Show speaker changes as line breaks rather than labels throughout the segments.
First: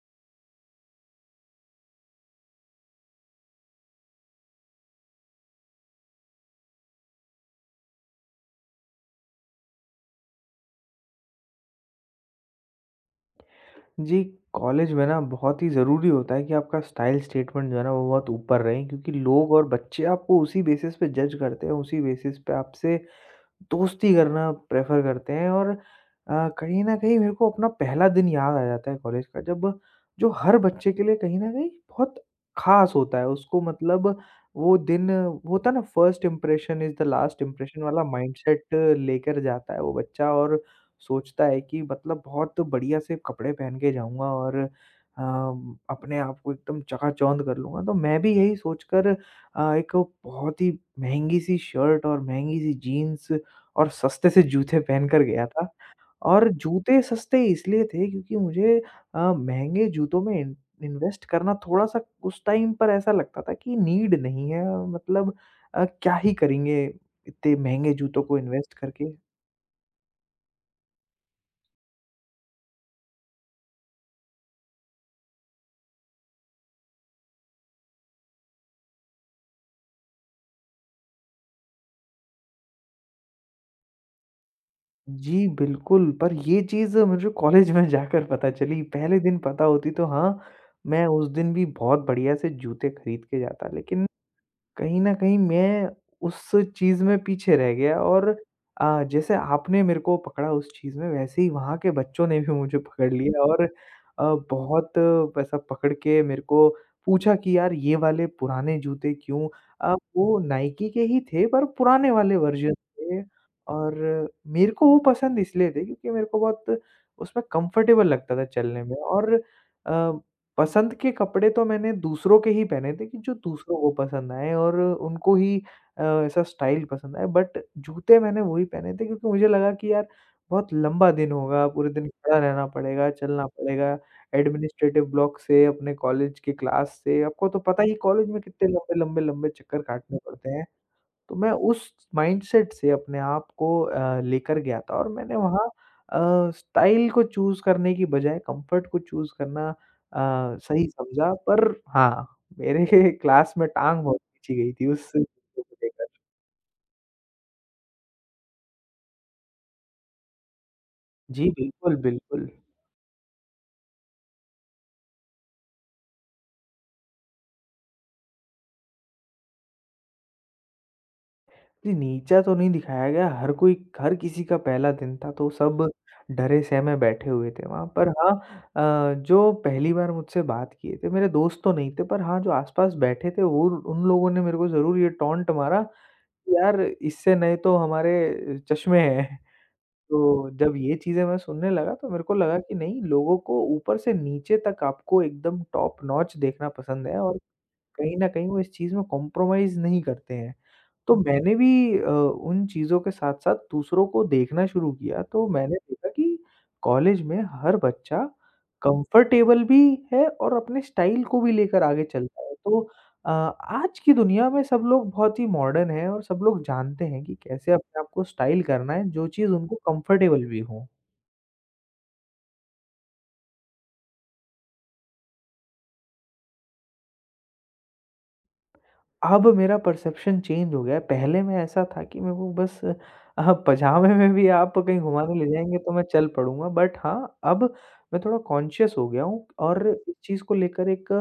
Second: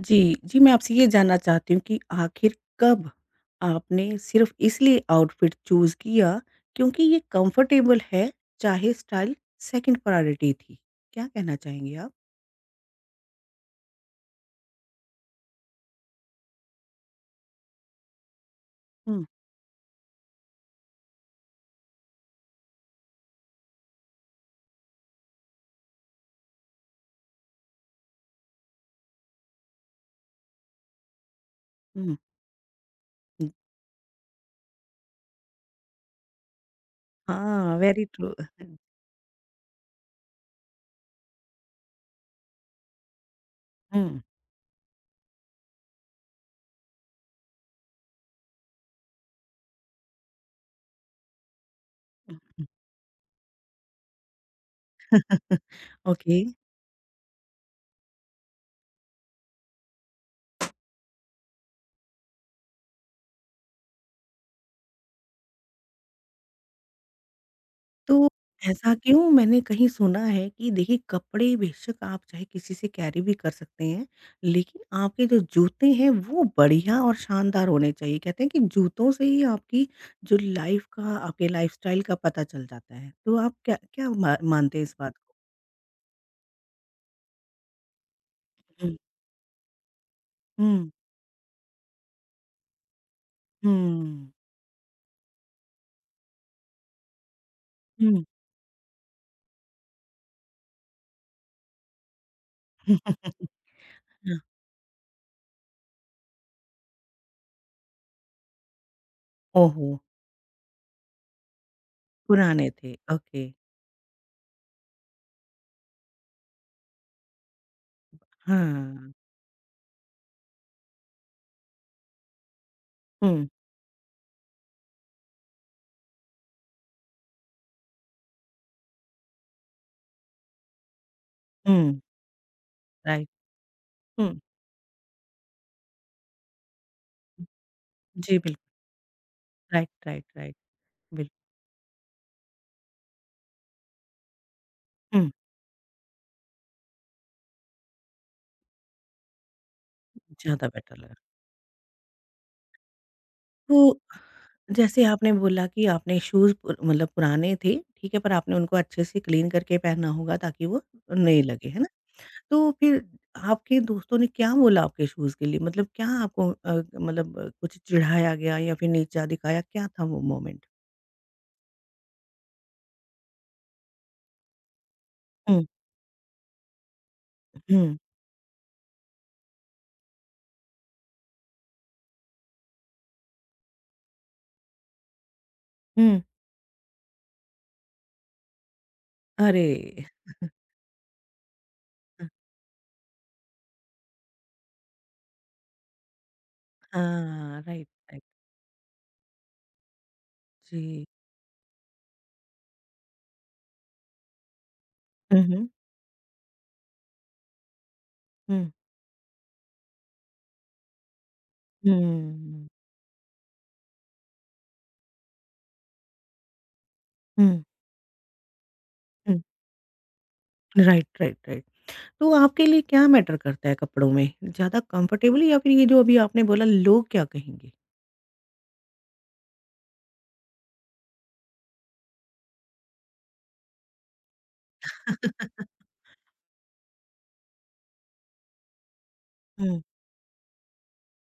जी, जी, मैं आपसे ये जानना चाहती हूँ कि आखिर कब आपने सिर्फ़ इसलिए आउटफिट चूज़ किया क्योंकि ये कंफर्टेबल है, चाहे स्टाइल सेकंड प्रायोरिटी थी? क्या कहना चाहेंगे आप?
जी, कॉलेज में ना बहुत ही ज़रूरी होता है कि आपका स्टाइल स्टेटमेंट जो है ना वो बहुत ऊपर रहे क्योंकि
हुँ,
लोग और बच्चे आपको उसी बेसिस पे जज करते हैं, उसी बेसिस पे आपसे दोस्ती करना प्रेफ़र करते हैं और कहीं न कहीं मेरे को अपना पहला दिन याद आ जाता है कॉलेज का जब जो हर बच्चे के लिए कहीं न कहीं बहुत
हुँ,
ख़ास होता है।
हुँ।
उसको मतलब वो दिन वो होता है ना first impression is the last
हाँ,
इम्प्रेशन
वेरी
वाला
ट्रू।
माइंडसेट लेकर जाता है वो बच्चा और सोचता है कि मतलब बहुत बढ़िया से कपड़े पहन के
हुँ,
जाऊँगा और अ, अपने आप को एकदम चकाचौंध कर लूँगा। तो मैं भी यही सोचकर एक बहुत ही महँगी-सी शर्ट और
हुँ।
महँगी-सी जीन्स और सस्ते से जूते पहन कर गया था
ओके।
और जूते सस्ते इसलिए थे क्योंकि मुझे महँगे जूतों में इन इन्वेस्ट करना थोड़ा-सा उस टाइम पर ऐसा लगता था कि नीड नहीं है मतलब क्या ही करेंगे इतने महँगे जूतों
तो
को इन्वेस्ट
ऐसा
करके।
क्यों? मैंने कहीं सुना है कि देखिए कपड़े बेशक आप चाहे किसी से कैरी भी कर सकते हैं, लेकिन आपके जो जूते हैं वो बढ़िया और शानदार होने चाहिए। कहते हैं कि जूतों से ही आपकी जो लाइफ़ का आपके लाइफ़स्टाइल का पता चल जाता है। तो आप क्या क्या मा मानते हैं इस बात को?
जी, बिल्कुल, पर ये चीज़ मुझे कॉलेज में जाकर पता चली,
हुँ,
पहले दिन पता होती तो हाँ,
हुँ,
मैं उस दिन भी बहुत बढ़िया से जूते खरीद के जाता, लेकिन कहीं न कहीं मैं उस चीज़ में पीछे रह गया
हुँ।
और जैसे आपने मेरे को पकड़ा उस चीज़ में वैसे ही वहाँ के बच्चों ने भी मुझे पकड़ लिया और
हाँ,
बहुत वैसा पकड़ के मेरे को पूछा कि यार ये वाले पुराने जूते क्यों?
ओहो!
वो नाइकी के ही थे पर पुराने वाले
पुराने
वर्ज़न
थे,
थे
ओके।
और मेरे को वो पसंद इसलिए थे क्योंकि मेरे को बहुत उसमें कंफर्टेबल लगता था चलने में
हाँ,
और अ पसंद के कपड़े तो मैंने दूसरों के ही पहने थे कि जो
हुँ,
दूसरों को पसंद आएँ और उनको ही ऐसा स्टाइल पसंद आए। बट जूते मैंने वही पहने थे क्योंकि मुझे लगा कि यार बहुत लंबा दिन होगा, पूरे
हुँ,
दिन खड़ा रहना पड़ेगा,
राइट,
चलना पड़ेगा,
हुँ।
एडमिनिस्ट्रेटिव ब्लॉक से, अपने कॉलेज के क्लास से, आपको तो पता ही कॉलेज
जी,
में
बिल्कुल,
कितने लंबे-लंबे लंबे लंबे चक्कर
राइट,
काटने
राइट,
पड़ते
राइट,
हैं। तो
बिल्कुल।
मैं उस माइंडसेट से अपने आप को लेकर गया था और
हुँ।
मैंने वहाँ स्टाइल को चूज़ करने की बजाय कंफर्ट को चूज़ करना
ज़्यादा
सही
बेटर लगा।
समझा पर हाँ, मेरे क्लास में
तो
टाँग बहुत खींची गई थी
जैसे
उस चीज़
आपने
को
बोला कि
लेकर।
आपने शूज़ पुर मतलब पुराने थे, ठीक है, पर आपने उनको अच्छे से क्लीन करके पहनना होगा ताकि वो नए
जी,
लगे, है ना?
बिल्कुल, बिल्कुल।
तो फिर आपके दोस्तों ने क्या बोला आपके शूज़ के लिए? मतलब क्या आपको मतलब कुछ चिढ़ाया गया या फिर नीचा दिखाया, क्या था वो मोमेंट?
जी, नीचा तो नहीं दिखाया गया, हर कोई हर किसी का पहला दिन था, तो
हुँ,
सब डरे-सहमे बैठे हुए थे वहाँ।
हुँ,
पर हाँ जो पहली बार मुझसे बात किए थे, मेरे दोस्त तो नहीं थे, पर हाँ, जो आस-पास बैठे थे, वो उन लोगों ने मेरे को ज़रूर ये टॉन्ट मारा कि,
हुँ।
"यार, इससे नए तो हमारे चश्मे हैं।"
अरे!
तो जब ये चीज़ें मैं सुनने लगा, तो मेरे
अ,
को लगा कि नहीं, लोगों को ऊपर से नीचे तक आपको एकदम टॉप नॉच देखना पसंद है और
हाँ, राइट,
कहीं
राइट।
न कहीं वो इस चीज़ में कॉम्प्रोमाइज़ नहीं करते हैं।
जी।
तो मैंने भी उन चीज़ों के साथ-साथ दूसरों को देखना शुरू किया,
हुँ,
तो
हुँ,
मैंने देखा कि कॉलेज में हर बच्चा
हुँ।
कंफर्टेबल भी है और अपने स्टाइल को भी लेकर आगे चलता है।
हुँ।
तो आज की दुनिया में सब लोग बहुत ही मॉडर्न हैं और सब लोग जानते हैं कि
हुँ,
कैसे अपने आप को स्टाइल करना है, जो
हुँ।
चीज़ उनको कंफर्टेबल भी हो।
Right, right, right. तो आपके लिए क्या मैटर करता है कपड़ों में? ज़्यादा कंफर्टेबल या फिर ये जो अभी आपने बोला लोग क्या कहेंगे?
अब मेरा परसेप्शन चेंज हो गया है। पहले मैं ऐसा था कि मेरे को बस पजामे में भी आप कहीं घुमाने ले जाएँगे तो मैं चल पड़ूँगा। बट हाँ, अब मैं थोड़ा कॉन्शियस हो गया हूँ
हुँ।
और इस चीज़ को लेकर एक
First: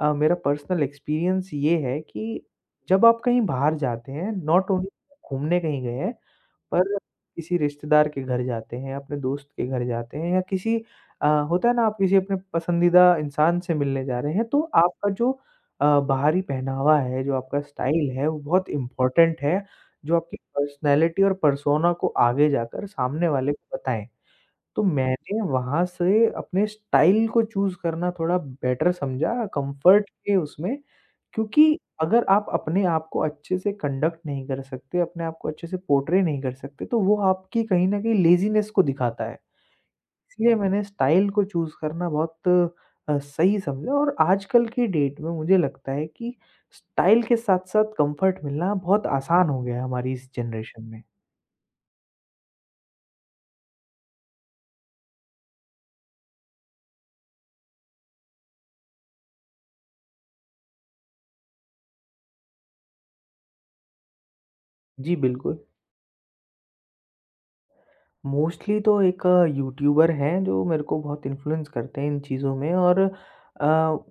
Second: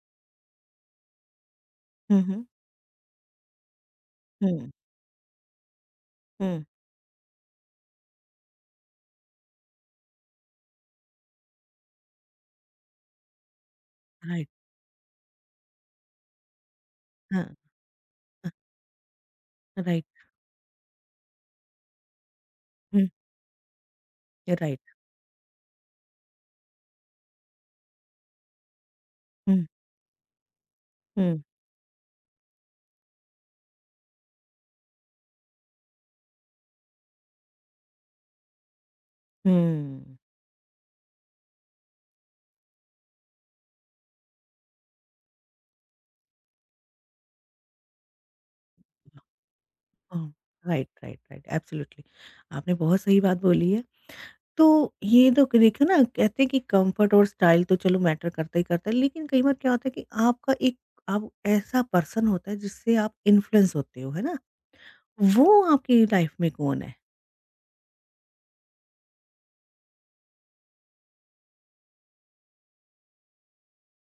मेरा पर्सनल एक्सपीरियंस ये है
हुँ, हुँ।
कि जब आप कहीं बाहर जाते हैं,
हुँ,
नॉट ओनली घूमने कहीं गए हैं,
हुँ।
पर किसी रिश्तेदार के घर जाते हैं, अपने दोस्त के घर जाते हैं या किसी होता है ना आप किसी अपने पसंदीदा इंसान से मिलने जा रहे हैं,
राइट।
तो आपका जो बाहरी पहनावा है, जो
हाँ,
आपका स्टाइल है, वो
अ,
बहुत इम्पोर्टेंट है,
राइट।
जो आपकी पर्सनैलिटी और पर्सोना को आगे जाकर
हुँ,
सामने वाले को बताएँ। तो
राइट।
मैंने वहाँ से अपने स्टाइल को चूज़ करना थोड़ा बेटर समझा,
हुँ,
कम्फर्ट के उसमें
हुँ,
क्योंकि अगर आप अपने आप को अच्छे से कंडक्ट नहीं कर सकते, अपने आप को अच्छे से पोर्ट्रे नहीं कर सकते, तो वो आपकी कहीं न कहीं लेज़ीनेस को दिखाता है।
हुँ।
इसलिए मैंने स्टाइल को चूज़ करना बहुत सही समझा और आजकल की डेट में मुझे लगता है कि स्टाइल के साथ-साथ कम्फर्ट मिलना बहुत आसान हो गया है हमारी इस
हाँ,
जनरेशन
राइट,
में।
Right, right. एब्सोल्युटली। आपने बहुत सही बात बोली है। तो ये तो देखो ना कहते हैं कि कंफर्ट और स्टाइल तो चलो मैटर करता ही करता है, लेकिन कई बार क्या होता है कि आपका एक आप ऐसा पर्सन होता है जिससे आप इन्फ्लुएंस होते हो, है ना?
जी, बिल्कुल।
वो आपकी लाइफ में कौन है?
मोस्टली तो एक यूट्यूबर हैं जो मेरे को बहुत इन्फ्लुएंस करते हैं इन चीज़ों में और अ,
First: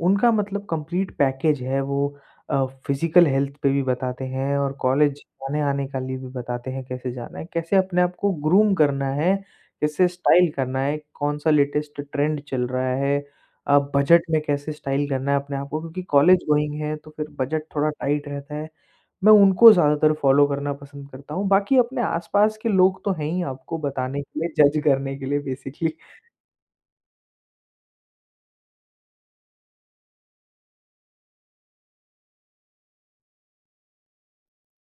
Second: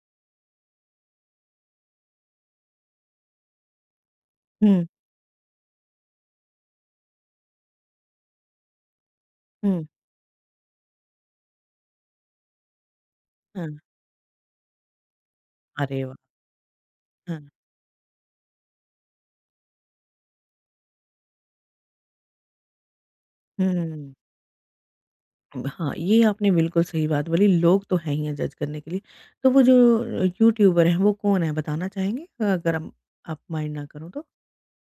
उनका मतलब कंप्लीट पैकेज है वो फिज़िकल हेल्थ पे भी बताते हैं और
हुँ,
कॉलेज आने-आने का लिए भी बताते हैं कैसे जाना है, कैसे अपने आप को ग्रूम करना है,
हुँ,
कैसे स्टाइल करना है, कौन-सा लेटेस्ट ट्रेंड चल रहा है,
हाँ।
बजट में कैसे स्टाइल करना है अपने आप को
अरे
क्योंकि
वाह!
कॉलेज गोइंग है तो फिर
हाँ।
बजट थोड़ा टाइट रहता है। मैं उनको ज़्यादातर फ़ॉलो करना पसंद करता हूँ, बाकी अपने आस-पास के लोग तो हैं ही आपको
हुँ।
बताने के लिए, जज करने के लिए बेसिकली।
हाँ, ये आपने बिल्कुल सही बात बोली, लोग तो हैं ही हैं जज करने के लिए। तो वो जो यूट्यूबर हैं, वो कौन है बताना चाहेंगे? अगर हम आप माइंड ना करो तो?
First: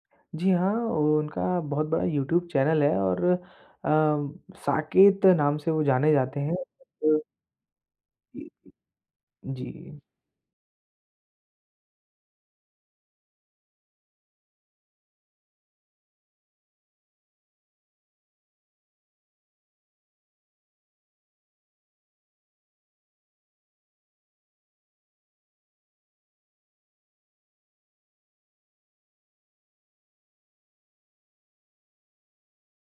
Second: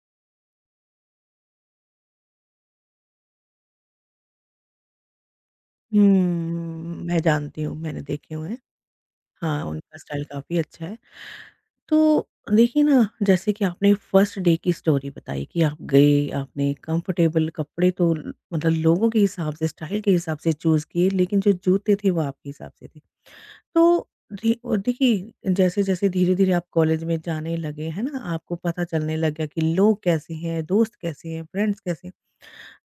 जी हाँ, उनका बहुत बड़ा यूट्यूब चैनल है और साकेत नाम से वो जाने जाते
हुँ।
हैं।
मैं जानती हूँ, मैंने देखे हुए हैं। हाँ,
जी।
उनका स्टाइल काफ़ी अच्छा है। तो देखिए ना, जैसे कि आपने फर्स्ट डे की स्टोरी बताई कि आप गए, आपने कंफर्टेबल कपड़े तो मतलब लोगों के हिसाब से, स्टाइल के हिसाब से चूज़ किए, लेकिन जो जूते थे वो आपके हिसाब से थे। तो देखिए, जैसे-जैसे धीरे-धीरे आप कॉलेज में जाने लगे, है ना? आपको पता चलने लग गया कि लोग कैसे हैं, दोस्त कैसे हैं, फ्रेंड्स कैसे हैं।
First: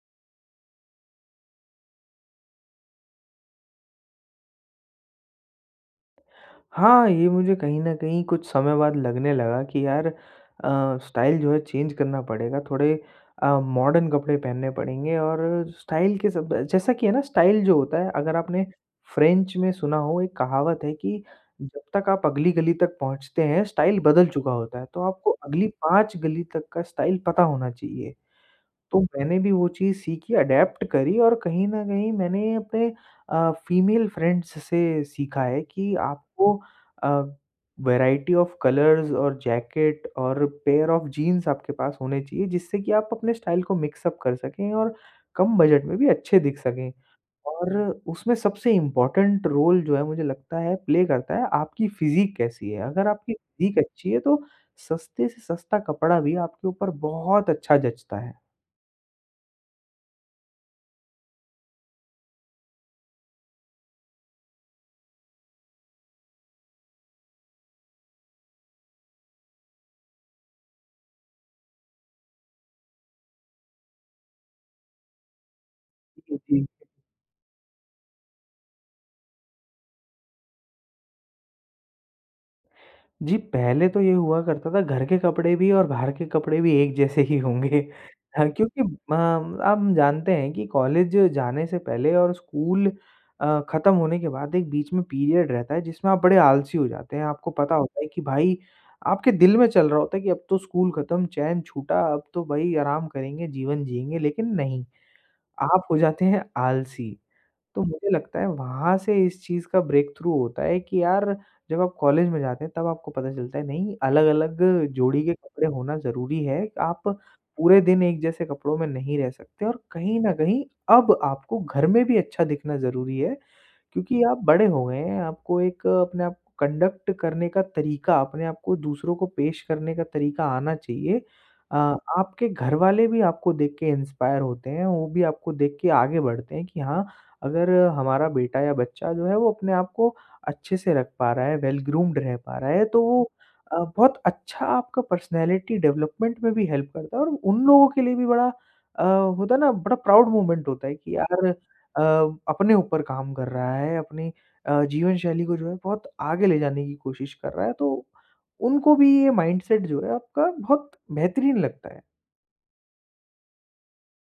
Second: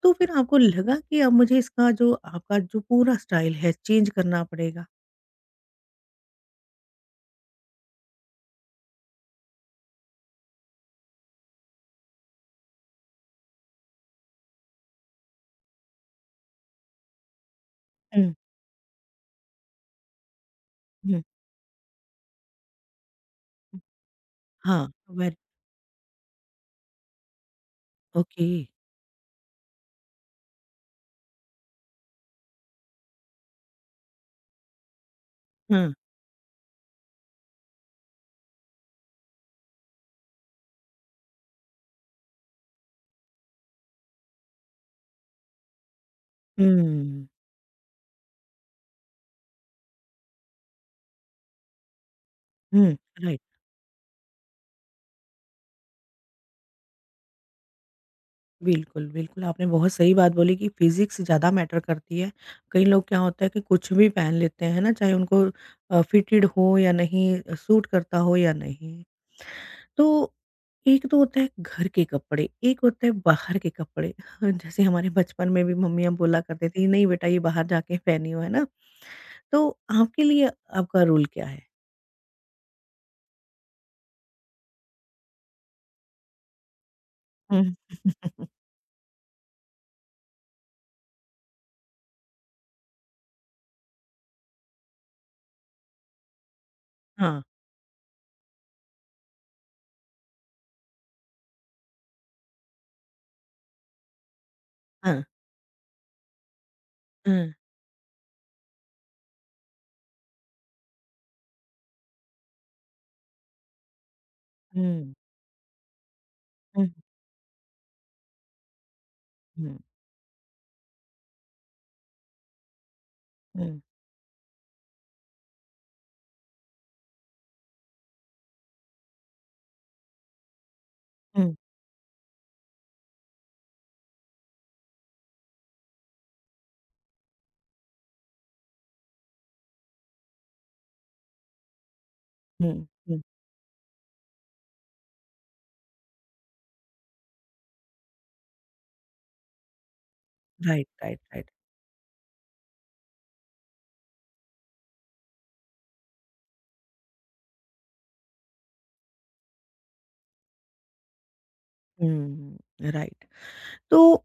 तो फिर आपको लगा कि अब मुझे इसका जो आपका जो पूरा स्टाइल है, चेंज करना पड़ेगा?
हाँ, ये मुझे कहीं न कहीं कुछ समय बाद लगने लगा कि यार स्टाइल जो है चेंज करना पड़ेगा, थोड़े मॉडर्न कपड़े पहनने पड़ेंगे और स्टाइल के सब जैसा कि है ना स्टाइल जो होता है
हुँ,
अगर आपने फ्रेंच में सुना हो एक कहावत है
हुँ,
कि जब तक आप अगली गली तक पहुँचते हैं,
हुँ।
स्टाइल बदल चुका होता है।
हाँ,
तो आपको
वेरी
अगली 5 गली तक का स्टाइल पता होना चाहिए।
ओके।
तो मैंने भी वो चीज़ सीखी, अडैप्ट करी और कहीं न कहीं मैंने अपने फीमेल फ्रेंड्स से सीखा है
हाँ।
कि आपको अ, वैरायटी ऑफ कलर्स और जैकेट और पेयर ऑफ जीन्स आपके पास होने चाहिए, जिससे कि आप अपने स्टाइल को मिक्स अप कर सकें और कम बजट में भी अच्छे दिख सकें।
हुँ,
और उसमें सबसे इम्पोर्टेंट रोल जो है मुझे लगता है प्ले करता है आपकी फ़िज़ीक कैसी है?
हुँ।
अगर आपकी
राइट।
फ़िज़ीक अच्छी है तो सस्ते से सस्ता कपड़ा भी आपके ऊपर बहुत अच्छा जचता है।
बिल्कुल, बिल्कुल, आपने बहुत सही बात बोली कि फिज़िक्स ज़्यादा मैटर करती है। कई लोग क्या होता है कि कुछ भी पहन लेते हैं, है ना? चाहे उनको फिटेड हो या नहीं, सूट करता हो या नहीं। तो एक तो होता है घर के कपड़े, एक होता है बाहर के कपड़े। हाँ, जैसे हमारे बचपन में भी मम्मियाँ
जी,
बोला
जी।
करती थी, "नहीं बेटा ये बाहर जाके पहनियो" है ना? तो आपके लिए आपका रूल क्या है?
जी, पहले तो ये हुआ करता था घर के कपड़े भी और बाहर के कपड़े भी एक जैसे ही
हुँ।
होंगे। हाँ, क्योंकि अ, हम जानते हैं कि कॉलेज जाने से पहले और स्कूल ख़त्म होने के बाद एक बीच में पीरियड रहता है जिसमें आप बड़े आलसी हो जाते हैं।
हाँ,
आपको पता होता है कि भाई आपके दिल में चल रहा होता है कि अब तो स्कूल ख़त्म, चैन छूटा, अब तो भाई आराम करेंगे, जीवन जिएँगे लेकिन नहीं,
हाँ, हाँ।
आप हो जाते हैं आलसी।
हुँ,
तो मुझे लगता है वहाँ से इस चीज़ का ब्रेक थ्रू होता है कि यार जब आप कॉलेज में जाते हैं तब आपको पता चलता है नहीं अलग-अलग
हुँ,
जोड़ी के कपड़े होना ज़रूरी है।
हुँ,
आप पूरे दिन एक जैसे कपड़ों में नहीं रह सकते
हुँ,
और कहीं न कहीं अब आपको घर में भी अच्छा दिखना ज़रूरी है।
हुँ,
क्योंकि आप बड़े हो गए हैं, आपको एक अपने आप को कंडक्ट करने का तरीका, अपने आप को दूसरों को पेश करने का तरीका आना चाहिए।
हुँ,
अ, आपके घरवाले भी आपको देख के इंस्पायर होते हैं, वो भी आपको देख के आगे बढ़ते हैं कि हाँ, अगर हमारा बेटा या बच्चा जो है वो अपने आप को अच्छे से रख पा रहा है, वेल ग्रूम्ड रह पा रहा है, तो
हुँ।
वो बहुत अच्छा आपका पर्सनैलिटी डेवलपमेंट में भी हेल्प करता है और उन लोगों के लिए भी बड़ा होता है ना, बड़ा प्राउड मोमेंट
राइट,
होता है कि
राइट,
यार
राइट।
अ, अपने ऊपर काम कर रहा है, अपनी जीवन शैली को जो है बहुत आगे ले जाने की कोशिश कर रहा है, तो उनको भी ये माइंडसेट जो है आपका बहुत बेहतरीन लगता है।
हुँ, राइट। तो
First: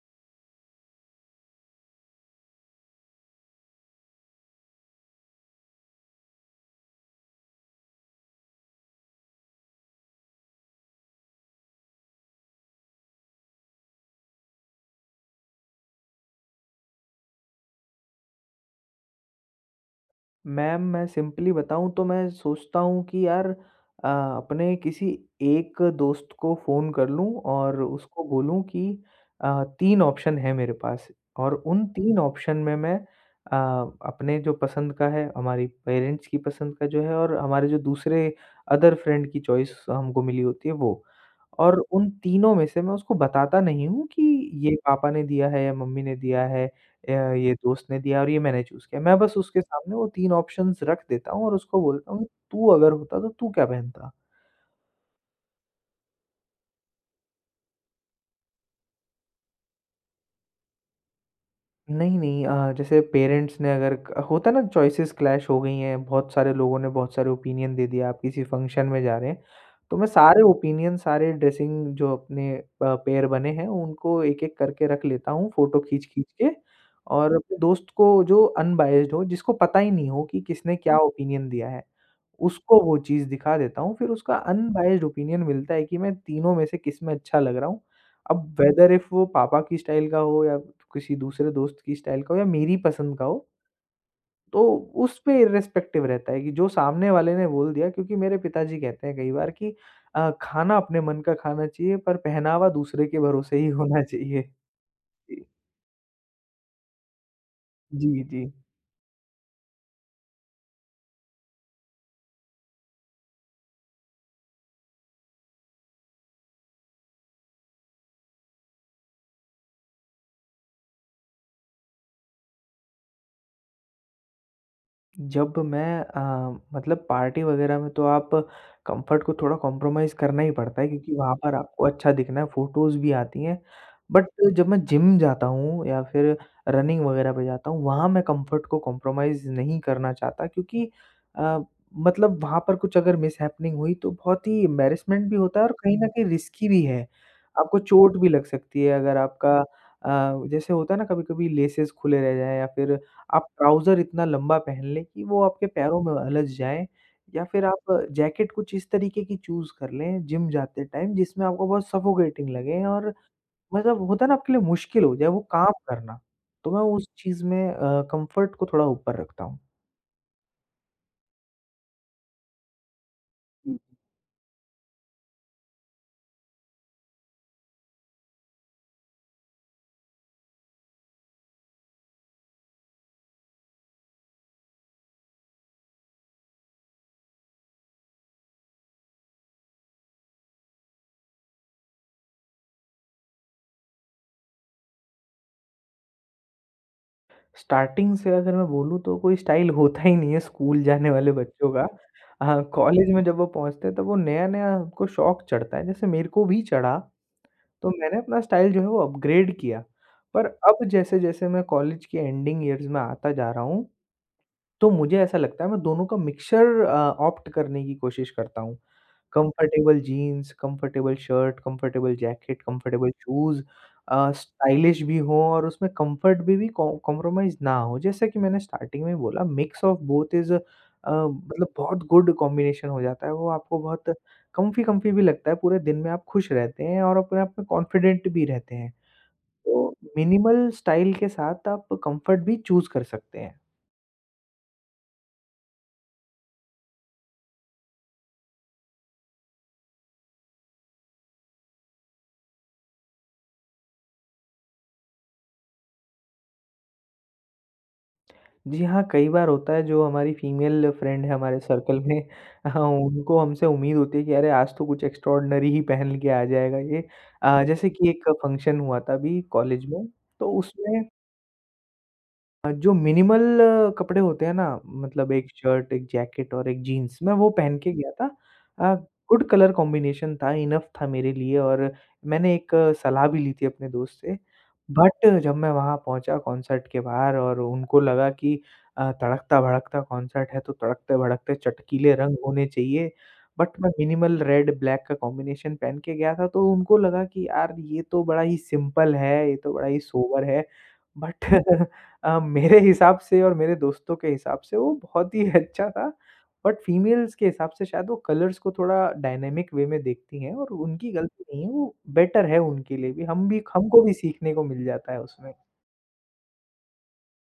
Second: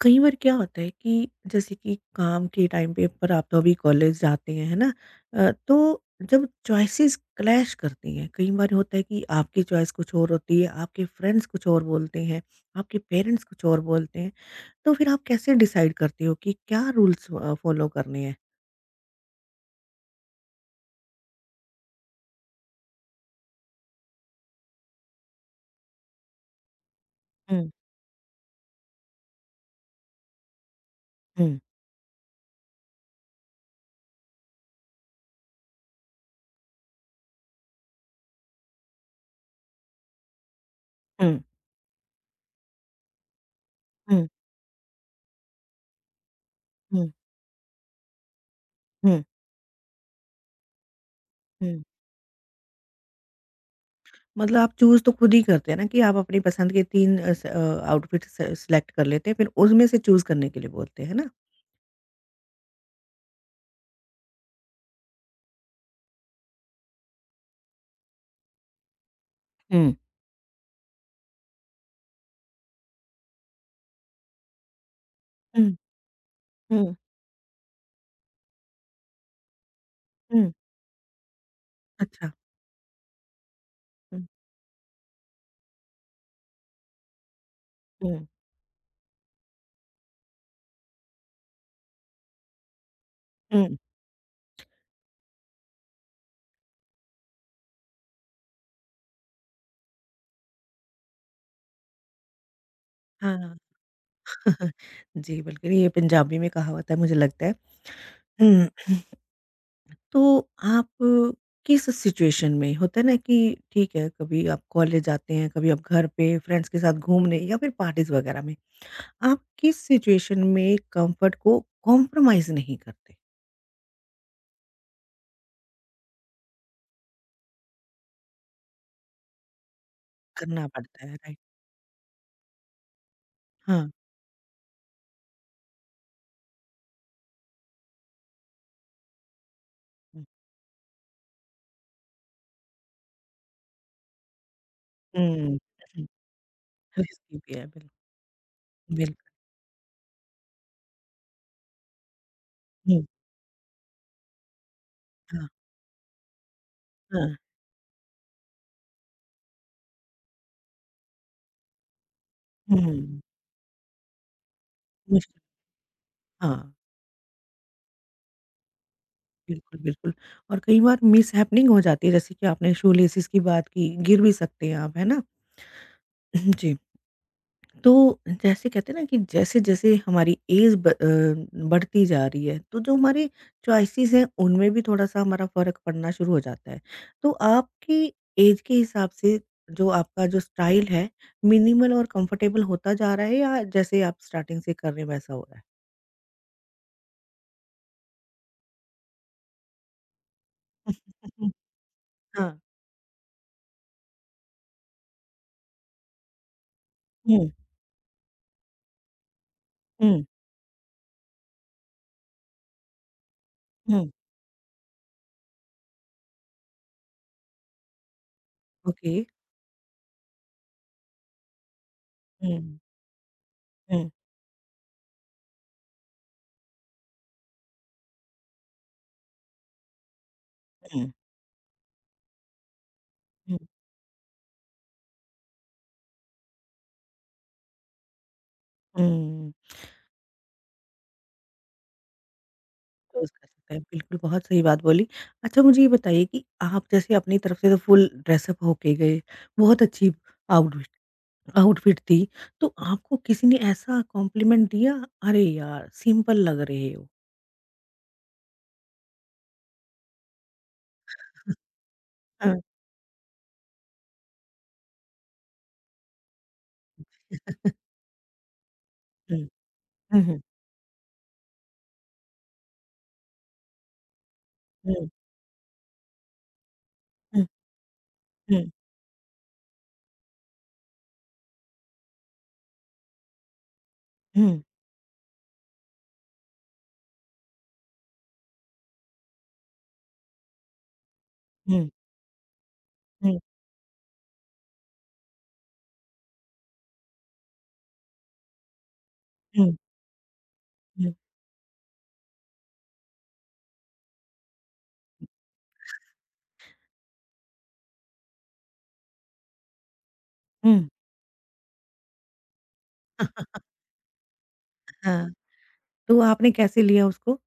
कई बार क्या होता है कि जैसे कि काम के टाइम पे पर आप तो अभी कॉलेज जाते हैं है ना तो जब चॉइसेस क्लैश करती हैं कई बार होता है कि आपकी चॉइस कुछ और होती है आपके फ्रेंड्स कुछ और बोलते हैं आपके पेरेंट्स कुछ और बोलते हैं तो फिर आप कैसे डिसाइड करते हो कि क्या रूल्स फॉलो करने हैं।
मैम, मैं सिंपली बताऊँ तो मैं सोचता हूँ कि यार अपने किसी एक दोस्त को फ़ोन कर लूँ
हम्म,
और उसको बोलूँ कि 3 ऑप्शन है मेरे पास और
हम्म,
उन 3 ऑप्शन में मैं अपने जो पसंद का है, हमारी पेरेंट्स की पसंद का जो है और हमारे जो दूसरे अदर फ्रेंड की चॉइस हमको मिली होती है वो।
हम्म,
और उन तीनों में से मैं उसको बताता नहीं हूँ कि
हम्म,
ये पापा ने दिया है या मम्मी ने दिया है
हम्म,
ये दोस्त ने दिया और ये मैंने चूज़ किया। मैं
हम्म,
बस उसके सामने वो 3 ऑप्शंस रख देता हूँ और उसको
हम्म।
बोलता हूँ, "तू अगर होता तो तू क्या पहनता?"
मतलब आप चूज तो खुद ही करते हैं ना कि आप अपनी पसंद के तीन आउटफिट सेलेक्ट कर लेते हैं फिर उसमें से चूज करने के लिए बोलते हैं है ना।
नहीं, नहीं जैसे पेरेंट्स ने अगर क होता है ना चॉइसेस क्लैश हो गई हैं, बहुत सारे लोगों ने बहुत सारे ओपिनियन दे दिया, आप किसी फंक्शन में जा रहे हैं, तो मैं सारे ओपिनियन, सारे ड्रेसिंग जो अपने पेयर बने हैं, उनको एक-एक करके रख लेता हूँ,
हम्म।
फ़ोटो खींच-खींच के
हुँ,
और अपने दोस्त को जो अनबायस्ड हो, जिसको पता ही नहीं हो कि
हुँ।
किसने क्या ओपिनियन दिया है।
अच्छा।
उसको वो चीज़ दिखा देता हूँ, फिर
हुँ,
उसका अनबायस्ड ओपिनियन मिलता है कि मैं तीनों में से किस में अच्छा लग रहा हूँ।
हुँ,
अब वेदर इफ वो पापा की स्टाइल का हो या किसी दूसरे दोस्त की स्टाइल का हो या मेरी पसंद का हो,
हुँ।
तो उस पे इर्रेस्पेक्टिव रहता है कि जो सामने वाले ने बोल दिया, क्योंकि मेरे पिताजी कहते हैं कई बार कि खाना अपने मन का खाना चाहिए, पर पहनावा दूसरे के भरोसे
हाँ।
ही होना चाहिए।
जी, बिल्कुल, ये पंजाबी में कहावत है मुझे लगता है।
जी, जी।
हुँ, तो आप किस सिचुएशन में होता है ना कि ठीक है, कभी आप कॉलेज जाते हैं, कभी आप घर पे फ्रेंड्स के साथ घूमने या फिर पार्टीज़ वगैरह में, आप किस सिचुएशन में कम्फर्ट को कॉम्प्रोमाइज़ नहीं करते?
जब मैं मतलब पार्टी वगैरह में, तो आप कंफर्ट को थोड़ा कॉम्प्रोमाइज़ करना ही
करना
पड़ता है,
पड़ता है,
क्योंकि वहाँ
राइट?
पर आपको अच्छा दिखना है, फोटोज़ भी आती हैं।
हाँ।
बट जब मैं जिम जाता हूँ या फिर रनिंग वगैरह पे जाता हूँ, वहाँ मैं कंफर्ट को कॉम्प्रोमाइज़ नहीं करना
हुँ,
चाहता, क्योंकि अ, मतलब वहाँ पर कुछ अगर मिसहैपनिंग हुई तो बहुत ही एम्बैरेसमेंट भी
हुँ,
होता है, और कहीं
हुँ,
न कहीं रिस्की भी है।
रिस्की भी है,
आपको
बिल्कुल,
चोट भी लग सकती है अगर
बिल्कुल।
आपका जैसे होता है ना, कभी-कभी लेसेस खुले रह जाएँ, या फिर
हुँ,
आप ट्राउज़र इतना लंबा पहन लें कि वो
हाँ,
आपके पैरों में उलझ जाए,
हाँ।
या फिर आप जैकेट कुछ इस तरीके की चूज़ कर लें जिम जाते टाइम, जिसमें आपको बहुत सफोकेटिंग लगे, और
हुँ,
मतलब होता है ना, आपके लिए मुश्किल हो जाए
मुश्किल
वो काम करना। तो
हाँ।
मैं उस चीज़ में कम्फ़र्ट को थोड़ा ऊपर रखता हूँ।
बिल्कुल, बिल्कुल, और कई बार मिसहैपनिंग हो जाती है, जैसे कि आपने शू लेसिस की बात की, गिर भी सकते हैं आप, है ना? जी। तो जैसे कहते हैं ना कि जैसे-जैसे हमारी एज बढ़ती जा रही है, तो जो हमारे चॉइसेस हैं, उनमें भी थोड़ा-सा हमारा फ़र्क पड़ना शुरू हो जाता है। तो आपकी एज के हिसाब से जो आपका जो स्टाइल है, मिनिमल और कंफर्टेबल होता जा रहा है या जैसे आप स्टार्टिंग से कर रहे हैं, वैसा हो रहा है?
स्टार्टिंग से अगर मैं बोलूँ, तो कोई स्टाइल होता ही नहीं है स्कूल जाने
हुँ,
वाले
हुँ।
बच्चों का।
हाँ।
हाँ, कॉलेज में जब वो पहुँचते हैं, तब वो नया-नया उनको शौक चढ़ता है, जैसे मेरे को भी चढ़ा।
हुँ,
तो मैंने अपना स्टाइल जो है वो अपग्रेड किया।
हुँ,
पर अब जैसे-जैसे मैं कॉलेज के एंडिंग ईयर्स में आता जा रहा हूँ,
हुँ।
तो मुझे ऐसा लगता है मैं दोनों का मिक्सचर ऑप्ट करने की कोशिश करता हूँ।
Okay.
Comfortable jeans, comfortable shirt, comfortable jacket,
हुँ,
कंफर्टेबल शूज़,
हुँ,
स्टाइलिश भी हो और उसमें कंफर्ट भी कॉ कॉम्प्रोमाइज़ ना हो। जैसे कि मैंने स्टार्टिंग में बोला, मिक्स ऑफ बोथ इज़
हुँ।
मतलब बहुत गुड कॉम्बिनेशन हो जाता है। वो आपको बहुत कम्फ़ी कम्फ़ी भी लगता है, पूरे दिन में आप खुश रहते हैं और अपने आप में कॉन्फिडेंट भी रहते हैं।
हुँ,
तो मिनिमल स्टाइल के साथ आप कंफर्ट भी चूज़ कर
यूज़
सकते
कर
हैं।
सकते हैं, बिल्कुल बहुत सही बात बोली। अच्छा मुझे ये बताइए कि आप जैसे अपनी तरफ से तो फुल ड्रेसअप होके गए, बहुत अच्छी आउटफिट आउटफिट थी, तो आपको किसी ने ऐसा कॉम्प्लीमेंट दिया, "अरे यार, सिंपल लग रहे हो।"
जी हाँ, कई बार होता है, जो हमारी फीमेल फ्रेंड है हमारे सर्कल में।
हाँ,
हाँ, उनको हमसे उम्मीद होती है कि अरे आज तो कुछ एक्स्ट्राऑर्डिनरी ही पहन के आ जाएगा ये। जैसे कि एक फंक्शन हुआ था
हुँ,
अभी कॉलेज में,
हुँ, हुँ,
तो उसमें जो मिनिमल कपड़े होते हैं ना,
हुँ,
मतलब एक शर्ट, एक जैकेट और एक जीन्स, मैं
हुँ,
वो पहन के गया था।
हुँ,
अ, गुड कलर कॉम्बिनेशन था, इनफ था मेरे लिए, और मैंने एक सलाह भी ली थी अपने दोस्त से।
हुँ,
बट जब मैं वहाँ पहुँचा कॉन्सर्ट के बाहर, और उनको लगा कि तड़कता-भड़कता कॉन्सर्ट है, तो तड़कते-भड़कते
हुँ,
चटकीले रंग होने चाहिए।
हुँ,
बट मैं मिनिमल रेड ब्लैक का कॉम्बिनेशन पहन के गया था, तो उनको लगा कि यार, ये तो बड़ा ही सिंपल है, ये
हुँ,
तो बड़ा ही सोबर है।
हुँ,
बट मेरे हिसाब से और मेरे दोस्तों के हिसाब से वो बहुत ही अच्छा था। बट फीमेल्स के हिसाब से शायद वो कलर्स को थोड़ा डायनामिक वे में देखती हैं, और
हुँ।
उनकी गलती नहीं है, वो बेटर है उनके लिए भी। हम भी, हमको भी सीखने को मिल जाता है
हाँ,
उसमें।
तो आपने कैसे लिया उसको?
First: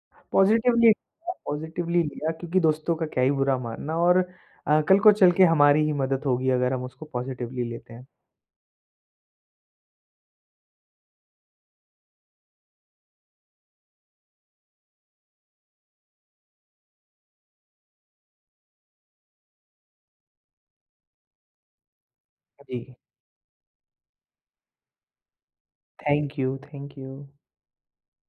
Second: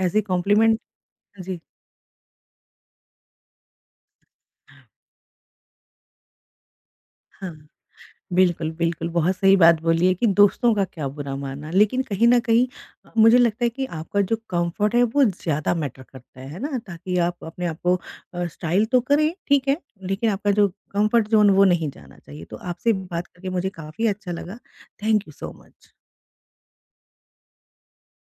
As a compliment?
पॉज़िटिवली।
हाँ जी,
पॉज़िटिवली लिया, क्योंकि दोस्तों का क्या ही बुरा मानना, और कल को चल के हमारी ही मदद होगी अगर हम उसको
हाँ।
पॉज़िटिवली लेते हैं।
बिल्कुल, बिल्कुल, बहुत सही बात बोली है कि दोस्तों का क्या बुरा मानना। लेकिन कहीं न कहीं मुझे लगता है कि आपका जो कम्फ़र्ट है वो ज़्यादा मैटर करता है ना? ताकि आप अपने आप को स्टाइल तो करें, ठीक है, लेकिन आपका जो कम्फ़र्ट ज़ोन वो नहीं जाना चाहिए। तो
जी।
आपसे बात करके मुझे काफ़ी अच्छा लगा। Thank you so much.
Thank you, thank you.